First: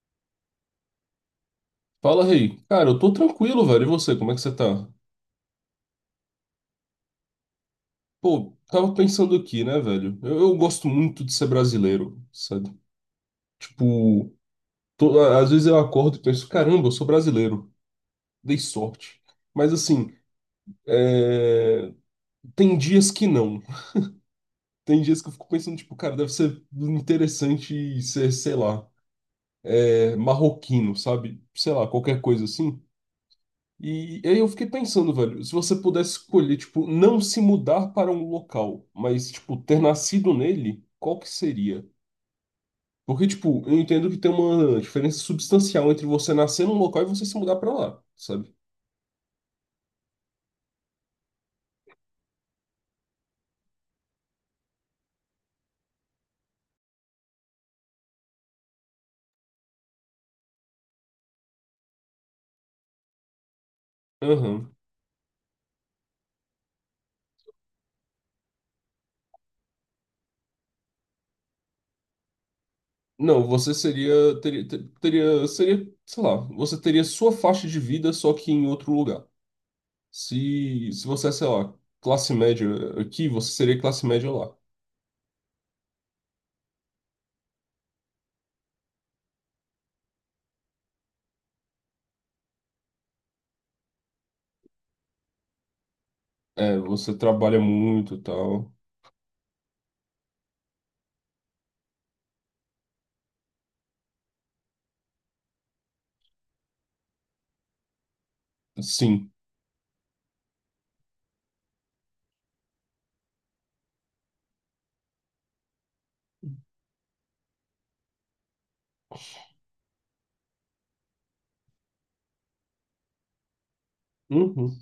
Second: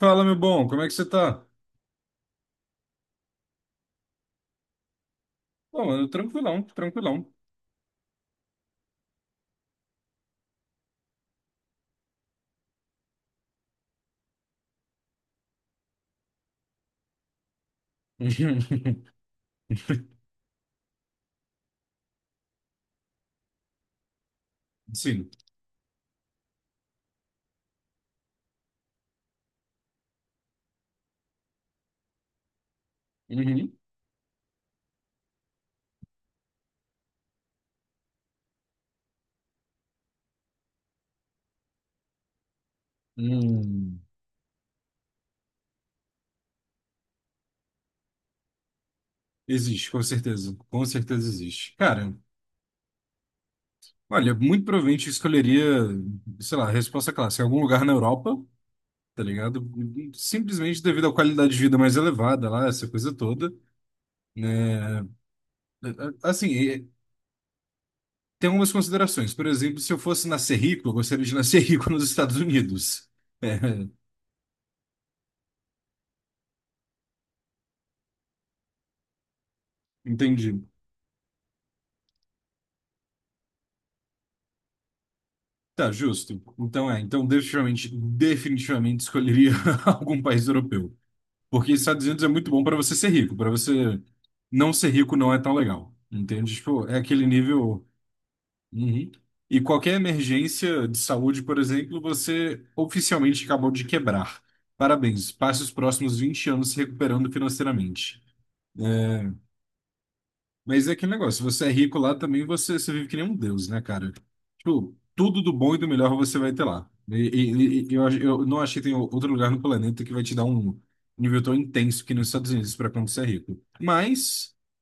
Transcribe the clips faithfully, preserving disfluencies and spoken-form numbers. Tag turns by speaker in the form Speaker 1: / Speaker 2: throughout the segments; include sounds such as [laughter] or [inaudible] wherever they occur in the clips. Speaker 1: Fala, meu bom, como é que você tá?
Speaker 2: Fala, Rei. Cara, eu tô tranquilo, velho. E você, como é que você tá?
Speaker 1: Bom, mano, tranquilão, tranquilão.
Speaker 2: Pô, tava pensando aqui, né, velho? Eu, eu gosto muito de ser brasileiro, sabe? Tipo, tô- a- às vezes eu acordo e penso, caramba, eu sou brasileiro. Dei
Speaker 1: [laughs]
Speaker 2: sorte. Mas assim, é, tem dias que não. Tem dias que
Speaker 1: Sim.
Speaker 2: eu fico pensando, tipo, cara, deve ser interessante ser, sei lá, é, marroquino, sabe? Sei lá, qualquer coisa assim.
Speaker 1: Uhum.
Speaker 2: E aí eu fiquei pensando, velho, se você pudesse escolher, tipo, não se mudar para um local, mas, tipo, ter nascido nele, qual que seria? Porque, tipo, eu
Speaker 1: Hum.
Speaker 2: entendo que tem uma diferença substancial entre você nascer num local e você se mudar para lá, sabe?
Speaker 1: Existe, com certeza. Com certeza existe. Cara, olha, muito provavelmente eu escolheria, sei lá, a resposta clássica, algum lugar na Europa, tá ligado? Simplesmente devido à qualidade de vida mais elevada lá, essa coisa toda.
Speaker 2: Aham.
Speaker 1: Né? Assim, eh, tem algumas considerações. Por exemplo, se eu fosse nascer rico, eu gostaria de nascer [laughs] rico nos Estados Unidos.
Speaker 2: Não, você
Speaker 1: É,
Speaker 2: seria, teria, ter- teria, seria, sei lá, você teria sua faixa de vida, só que em outro lugar.
Speaker 1: entendi.
Speaker 2: Se, se você é, sei lá, classe média aqui, você seria classe média lá.
Speaker 1: Tá, justo. Então é, então definitivamente, definitivamente escolheria [laughs] algum país europeu. Porque Estados Unidos é muito bom para você ser rico, para você não ser rico não é tão legal. Entende?
Speaker 2: É,
Speaker 1: Tipo, é
Speaker 2: você
Speaker 1: aquele
Speaker 2: trabalha
Speaker 1: nível.
Speaker 2: muito e tal.
Speaker 1: Uhum. E qualquer emergência de saúde, por exemplo, você oficialmente acabou de quebrar. Parabéns, passe os próximos vinte anos se recuperando financeiramente.
Speaker 2: Sim.
Speaker 1: Mas é aquele negócio, se você é rico lá também, você, você vive que nem um deus, né, cara? Tipo, tudo do bom e do melhor você vai ter lá. E, e- e- e eu, ach- eu não achei que tem outro lugar no planeta que vai te dar um nível tão intenso que nos Estados Unidos para quando você é rico. Mas.
Speaker 2: Uhum.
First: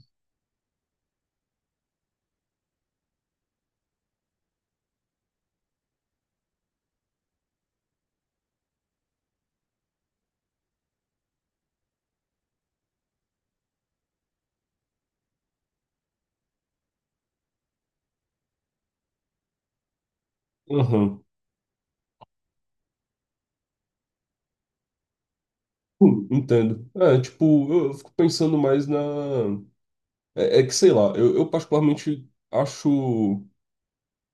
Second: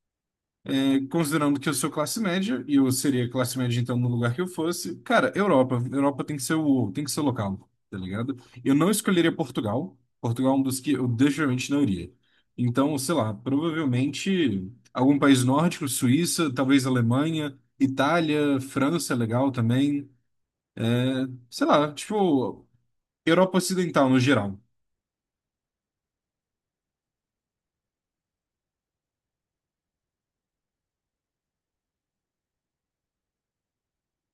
Speaker 1: Considerando que eu sou classe média, e eu seria classe média então no lugar que eu fosse, cara, Europa. Europa tem que ser o, tem que ser o local, tá ligado? Eu não escolheria Portugal. Portugal é um dos que eu definitivamente não iria. Então, sei lá, provavelmente algum país nórdico, Suíça, talvez Alemanha, Itália, França é legal também.
Speaker 2: Aham.
Speaker 1: Sei lá, tipo, Europa Ocidental no geral.
Speaker 2: Hum, entendo. É, tipo, eu, eu fico pensando mais na. É, é que sei lá, eu, eu particularmente acho.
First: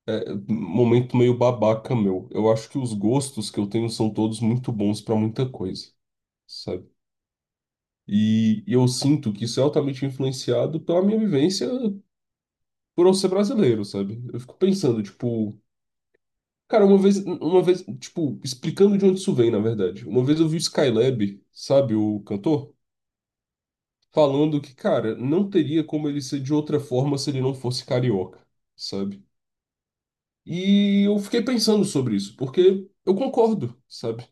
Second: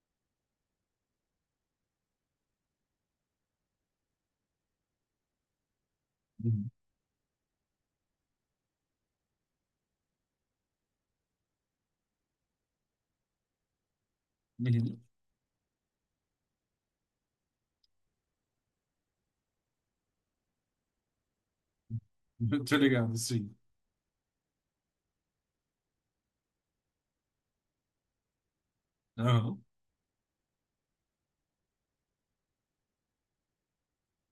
Speaker 2: É, um momento meio babaca meu. Eu acho que os gostos que eu tenho são todos muito bons pra muita coisa,
Speaker 1: Uhum.
Speaker 2: sabe? E, e eu sinto que isso é altamente influenciado pela minha vivência por eu ser brasileiro, sabe? Eu fico
Speaker 1: Uhum.
Speaker 2: pensando, tipo. Cara, uma vez, uma vez, tipo, explicando de onde isso vem, na verdade. Uma vez eu vi o Skylab, sabe, o
Speaker 1: [laughs]
Speaker 2: cantor?
Speaker 1: Tá ligado, sim.
Speaker 2: Falando que, cara, não teria como ele ser de outra forma se ele não fosse carioca, sabe?
Speaker 1: Aham.
Speaker 2: E eu fiquei pensando sobre isso, porque eu concordo, sabe?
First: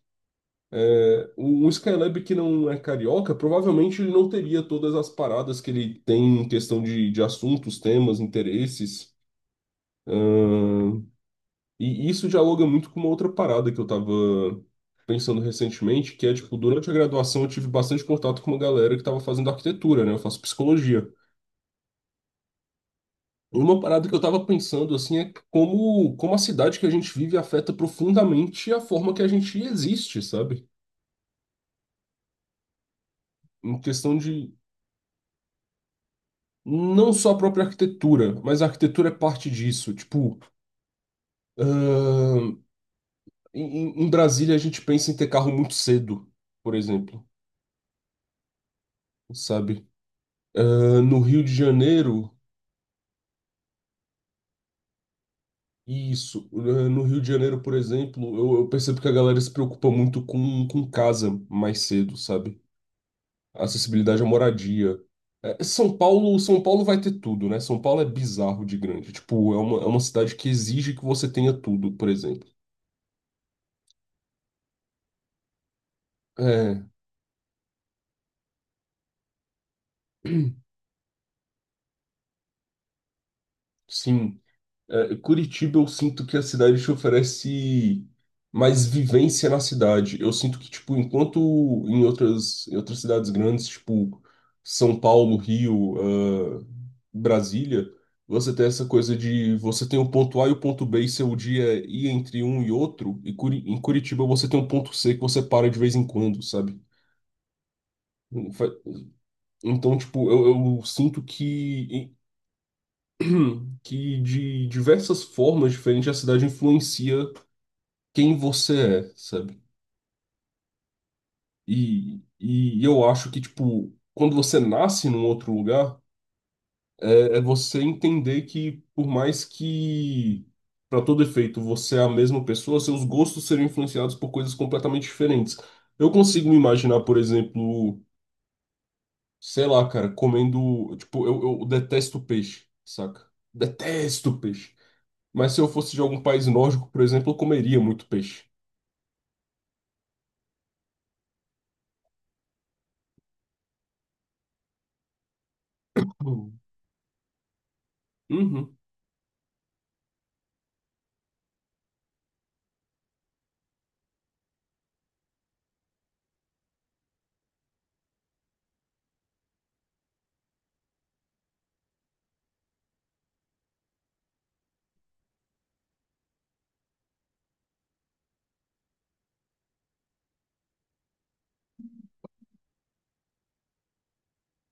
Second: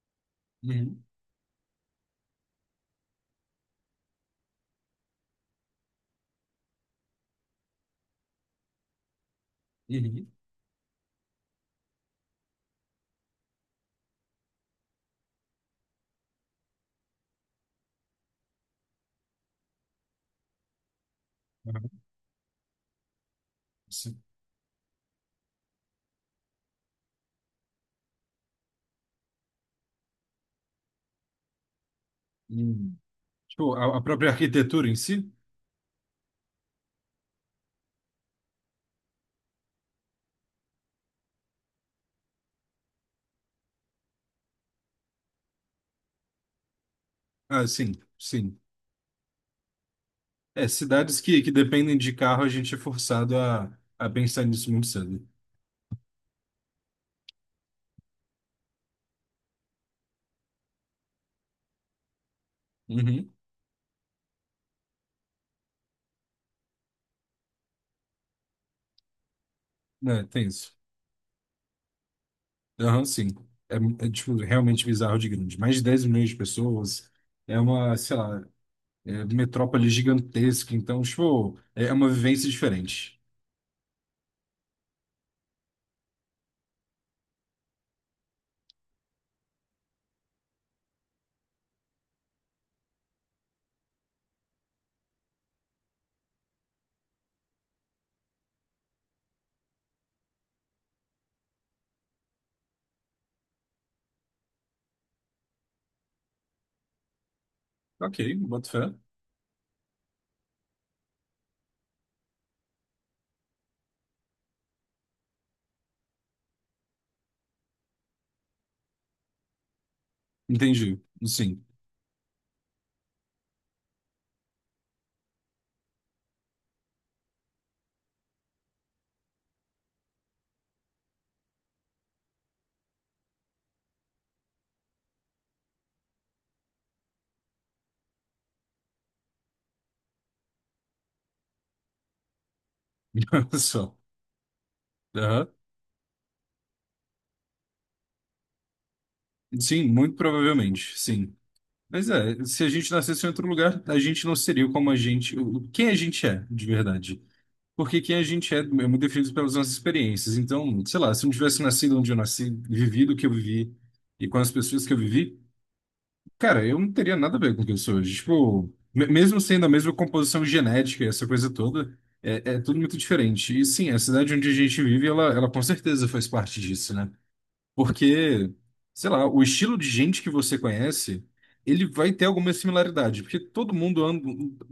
Speaker 1: Uhum.
Speaker 2: É, o o Skylab que não é carioca, provavelmente ele não teria todas as paradas que ele tem em questão de, de assuntos, temas, interesses.
Speaker 1: Uhum.
Speaker 2: ahn, e isso dialoga muito com uma outra parada que eu tava pensando recentemente, que é, tipo, durante a graduação eu tive bastante contato com uma galera que tava fazendo arquitetura, né? Eu faço psicologia.
Speaker 1: Aham.
Speaker 2: Uma parada que eu tava pensando assim é como, como, a cidade que a gente vive afeta profundamente a forma que a gente existe, sabe?
Speaker 1: Sim. Tipo,
Speaker 2: Em
Speaker 1: a, a
Speaker 2: questão
Speaker 1: própria
Speaker 2: de
Speaker 1: arquitetura em si?
Speaker 2: não só a própria arquitetura, mas a arquitetura é parte disso. Tipo, ahn, em, em Brasília a gente pensa em ter carro muito cedo, por exemplo,
Speaker 1: Ah, sim, sim.
Speaker 2: sabe?
Speaker 1: É,
Speaker 2: Ahn,
Speaker 1: cidades
Speaker 2: no Rio
Speaker 1: que,
Speaker 2: de
Speaker 1: que dependem de
Speaker 2: Janeiro.
Speaker 1: carro, a gente é forçado a, a pensar nisso muito cedo.
Speaker 2: Isso. Ahn, no Rio de Janeiro, por exemplo, eu, eu percebo que a galera se preocupa muito com, com, casa mais cedo, sabe?
Speaker 1: Uhum.
Speaker 2: Acessibilidade à moradia. É, São Paulo, São Paulo vai ter tudo, né? São Paulo é bizarro de grande. Tipo, é uma, é uma
Speaker 1: É,
Speaker 2: cidade
Speaker 1: tem
Speaker 2: que
Speaker 1: isso.
Speaker 2: exige que você tenha tudo, por exemplo.
Speaker 1: Aham, sim. É, é, tipo, realmente bizarro de grande. Mais de dez milhões de
Speaker 2: É,
Speaker 1: pessoas. É uma, sei lá, é metrópole gigantesca. Então, tipo, é é uma vivência diferente.
Speaker 2: sim. É, Curitiba, eu sinto que a cidade te oferece mais vivência na cidade. Eu sinto que, tipo, enquanto em outras, em outras, cidades grandes, tipo São Paulo, Rio, ah, Brasília, você tem essa coisa de você tem o ponto A e o ponto B e seu dia é ir entre um e outro, e Curi- em Curitiba você tem um ponto C que você para de vez em quando, sabe?
Speaker 1: Ok,
Speaker 2: Fa-
Speaker 1: boto fé.
Speaker 2: Então, tipo, eu, eu, sinto que, [clears throat] que de diversas formas diferentes a cidade influencia quem você é, sabe?
Speaker 1: Entendi. Sim.
Speaker 2: E, e eu acho que, tipo, quando você nasce num outro lugar, é, é você entender que, por mais que, para todo efeito, você é a mesma pessoa, seus gostos serão influenciados por coisas completamente diferentes. Eu consigo me imaginar, por exemplo, sei lá, cara, comendo. Tipo, eu, eu detesto peixe, saca?
Speaker 1: [laughs] Só.
Speaker 2: Detesto peixe.
Speaker 1: Aham.
Speaker 2: Mas se eu fosse de algum país nórdico, por exemplo, eu comeria muito peixe.
Speaker 1: Sim, muito provavelmente, sim. Mas é, se a gente nascesse em outro lugar, a gente não seria como a gente, o- quem a gente é,
Speaker 2: Uhum.
Speaker 1: de verdade. Porque quem a gente é é
Speaker 2: Uhum.
Speaker 1: muito definido pelas nossas experiências. Então, sei lá, se eu não tivesse nascido onde eu nasci, vivido o que eu vivi e com as pessoas que eu vivi, cara, eu não teria nada a ver com o que eu sou hoje. Tipo, me- mesmo sendo a mesma composição genética, e essa coisa toda, é, é tudo muito diferente. E sim, a cidade onde a gente vive, ela, ela com certeza faz parte disso, né? Porque, sei lá, o estilo de gente que você conhece, ele vai ter alguma similaridade, porque todo mundo anda,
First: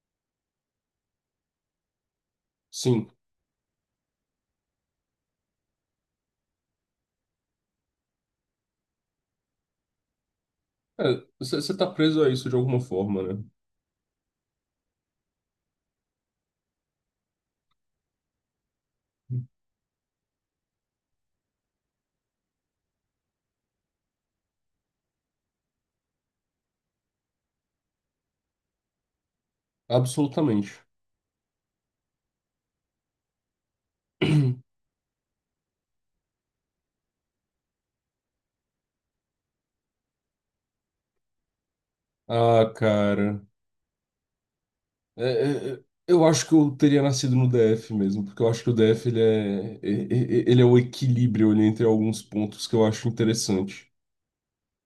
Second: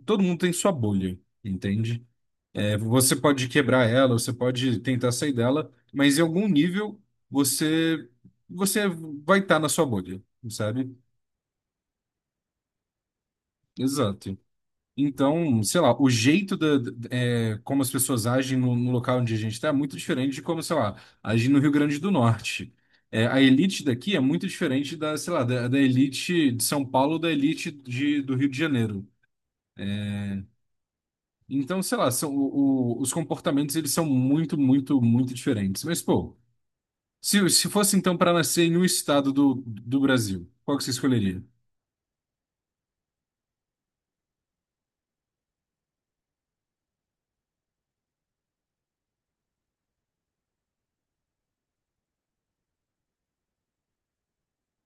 Speaker 1: todo mundo tem sua bolha, entende? É,
Speaker 2: Sim.
Speaker 1: você pode quebrar ela, você pode tentar sair dela, mas em algum nível você você vai estar na sua bolha, sabe?
Speaker 2: É, Você você tá preso a isso de alguma forma, né?
Speaker 1: Exato. Então, sei lá, o jeito da, da- é, como as pessoas agem no, no local onde a gente está é muito diferente de como, sei lá, agem no Rio Grande do Norte. É, a elite daqui é muito diferente da, sei lá, da, da elite de São Paulo, da elite de, do Rio de Janeiro.
Speaker 2: Absolutamente.
Speaker 1: Então, sei lá, são, o- o- os comportamentos eles são muito,
Speaker 2: [clears throat]
Speaker 1: muito, muito diferentes. Mas, pô, se, se fosse então para nascer em um estado do, do Brasil, qual que você escolheria?
Speaker 2: Ah, cara. É, é, é, eu acho que eu teria nascido no D F mesmo, porque eu acho que o D F ele é, e- e- ele é o equilíbrio ali entre alguns pontos que eu acho interessante. [clears throat]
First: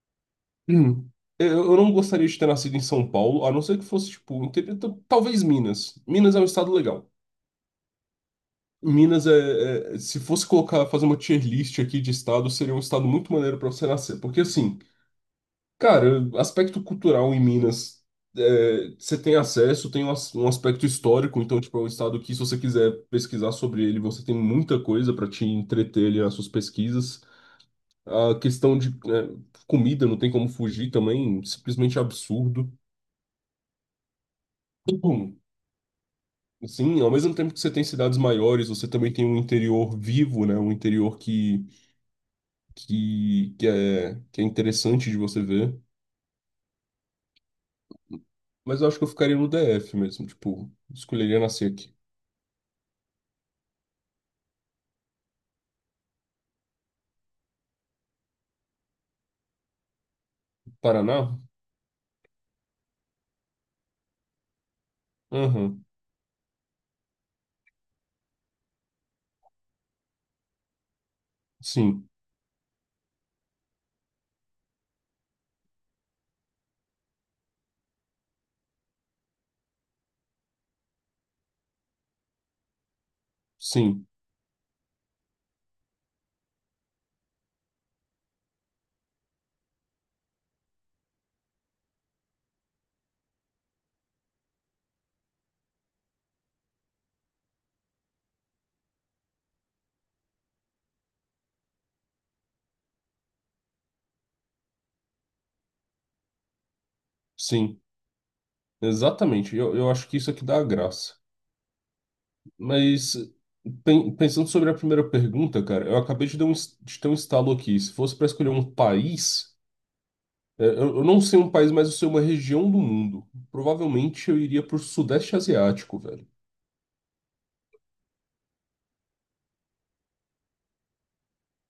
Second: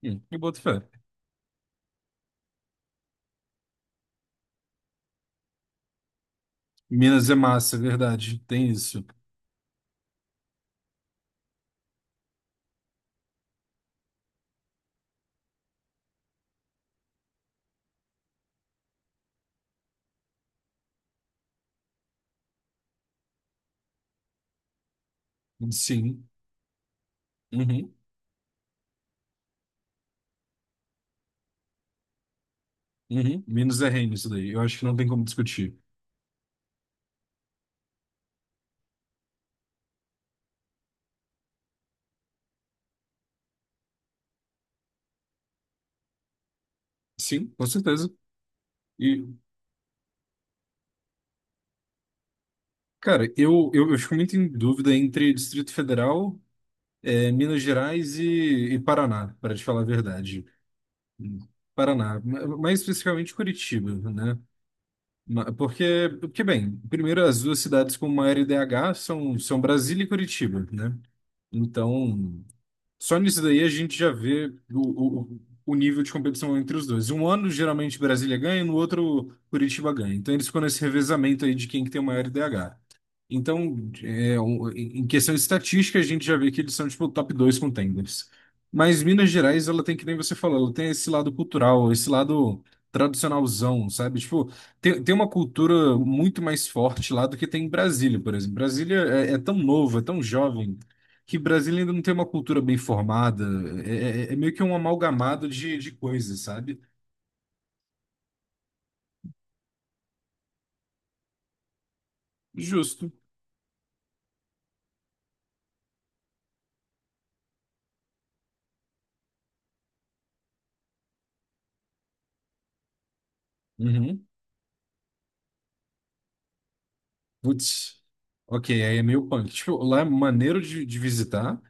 Speaker 1: Hum, eu boto fé.
Speaker 2: Hum. Eu eu não gostaria de ter nascido em São Paulo, a não ser que fosse, tipo, um interior- t- talvez Minas. Minas é um estado legal.
Speaker 1: Minas é massa, é verdade. Tem isso.
Speaker 2: Minas é, é- se fosse colocar, fazer uma tier list aqui de estado, seria um estado muito maneiro pra você nascer. Porque, assim, cara, aspecto cultural em Minas, é, você tem acesso, tem um, as- um aspecto histórico, então, tipo, é um estado que, se você quiser pesquisar sobre ele, você tem muita coisa para te entreter ali
Speaker 1: Sim.
Speaker 2: nas suas pesquisas.
Speaker 1: Uhum.
Speaker 2: A questão de, é, comida, não tem como fugir também, simplesmente absurdo.
Speaker 1: Uhum. Minos é reino isso daí. Eu acho que não
Speaker 2: [clears throat]
Speaker 1: tem como
Speaker 2: Bom,
Speaker 1: discutir.
Speaker 2: sim, ao mesmo tempo que você tem cidades maiores, você também tem um interior vivo, né? Um interior que, que, que é, que é interessante de você ver.
Speaker 1: Sim, com certeza.
Speaker 2: Mas eu acho que eu
Speaker 1: E,
Speaker 2: ficaria no D F mesmo, tipo, escolheria nascer aqui.
Speaker 1: cara, eu, eu, eu fico muito em dúvida entre Distrito Federal, eh, Minas Gerais e, e Paraná, para te falar a verdade.
Speaker 2: Paraná?
Speaker 1: Paraná, ma- mais especificamente Curitiba, né? Ma-
Speaker 2: Aham,
Speaker 1: Porque, porque, bem, primeiro as duas cidades com maior I D H são, são Brasília e Curitiba, né?
Speaker 2: sim,
Speaker 1: Então. Só nisso daí a gente já vê o, o, o nível de competição entre os dois. Um ano, geralmente, Brasília ganha, no outro, Curitiba ganha. Então, eles ficam nesse revezamento aí de quem que tem o maior I D H. Então,
Speaker 2: sim,
Speaker 1: é, um- em em questão de estatística, a gente já vê que eles são, tipo, top dois contenders. Mas Minas Gerais, ela tem, que nem você falou, ela tem esse lado cultural, esse lado tradicionalzão, sabe? Tipo, tem, tem uma cultura muito mais forte lá do que tem em Brasília, por exemplo. Brasília é, é tão novo, é tão jovem, que Brasília ainda não tem uma cultura bem formada. É, é- é meio que um amalgamado de, de coisas, sabe?
Speaker 2: sim, exatamente. Eu, eu acho que isso aqui dá a graça.
Speaker 1: Justo.
Speaker 2: Mas pen- pensando sobre a primeira pergunta, cara, eu acabei de dar um es- de ter um estalo aqui. Se fosse para escolher um país, é, eu, eu, não sei um país, mas eu sei uma região do mundo.
Speaker 1: Uhum.
Speaker 2: Provavelmente eu iria pro Sudeste Asiático, velho.
Speaker 1: Putz. Ok, aí é meio punk. Tipo, lá é maneiro de, de visitar,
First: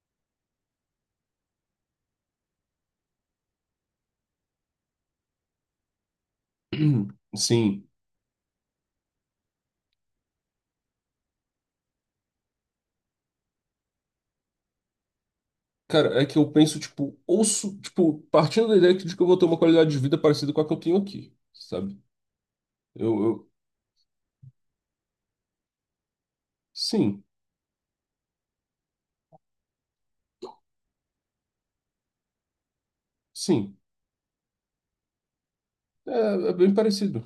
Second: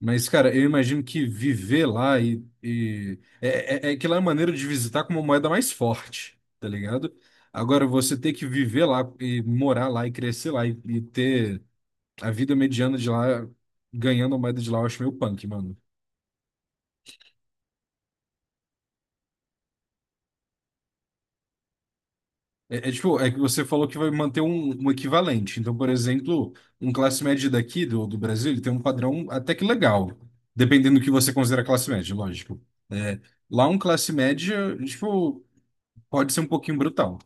Speaker 1: mas, cara, eu imagino que viver lá e, e- é, é, é que lá é maneiro de visitar com uma moeda mais forte, tá ligado?
Speaker 2: [clears throat]
Speaker 1: Agora,
Speaker 2: Sim.
Speaker 1: você ter que viver lá e morar lá e crescer lá e, e ter a vida mediana de lá ganhando a moeda de lá, eu acho meio punk, mano.
Speaker 2: Cara, é que eu penso, tipo, ouço, tipo, partindo da ideia de que eu vou ter uma qualidade de vida parecida com a que eu tenho aqui, sabe?
Speaker 1: É, é tipo,
Speaker 2: Eu,
Speaker 1: é que
Speaker 2: eu...
Speaker 1: você falou que vai manter um, um equivalente. Então, por exemplo, um classe
Speaker 2: Sim,
Speaker 1: média daqui do, do Brasil, ele tem um padrão até que legal, dependendo do que você considera classe média, lógico. É, lá
Speaker 2: sim.
Speaker 1: um classe média, tipo, pode ser um
Speaker 2: É, é bem
Speaker 1: pouquinho brutal.
Speaker 2: parecido.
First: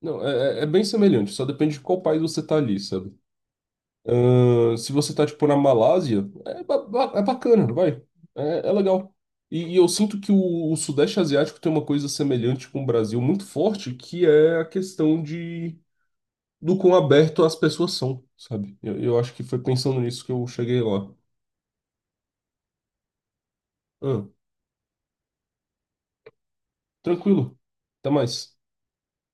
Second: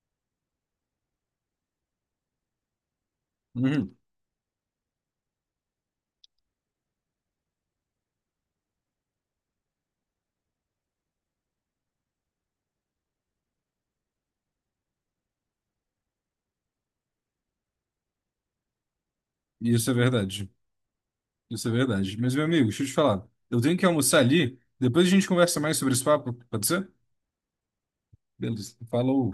Speaker 2: Não, é, é é bem semelhante, só depende de qual país você tá ali, sabe?
Speaker 1: Uhum,
Speaker 2: Ahn, se você tá, tipo, na Malásia, é, ba- ba- é bacana, vai. É, é legal. E, e eu sinto que o, o Sudeste Asiático tem uma coisa semelhante com o Brasil muito forte, que é a questão de do quão aberto as pessoas são, sabe? Eu, eu acho que foi
Speaker 1: isso é
Speaker 2: pensando nisso que eu
Speaker 1: verdade.
Speaker 2: cheguei lá.
Speaker 1: Isso é verdade. Mas, meu amigo, deixa eu te falar. Eu tenho que almoçar
Speaker 2: Ah,
Speaker 1: ali, depois a gente conversa mais sobre esse papo, pode ser?
Speaker 2: tranquilo. Até mais.
Speaker 1: Beleza. Falou.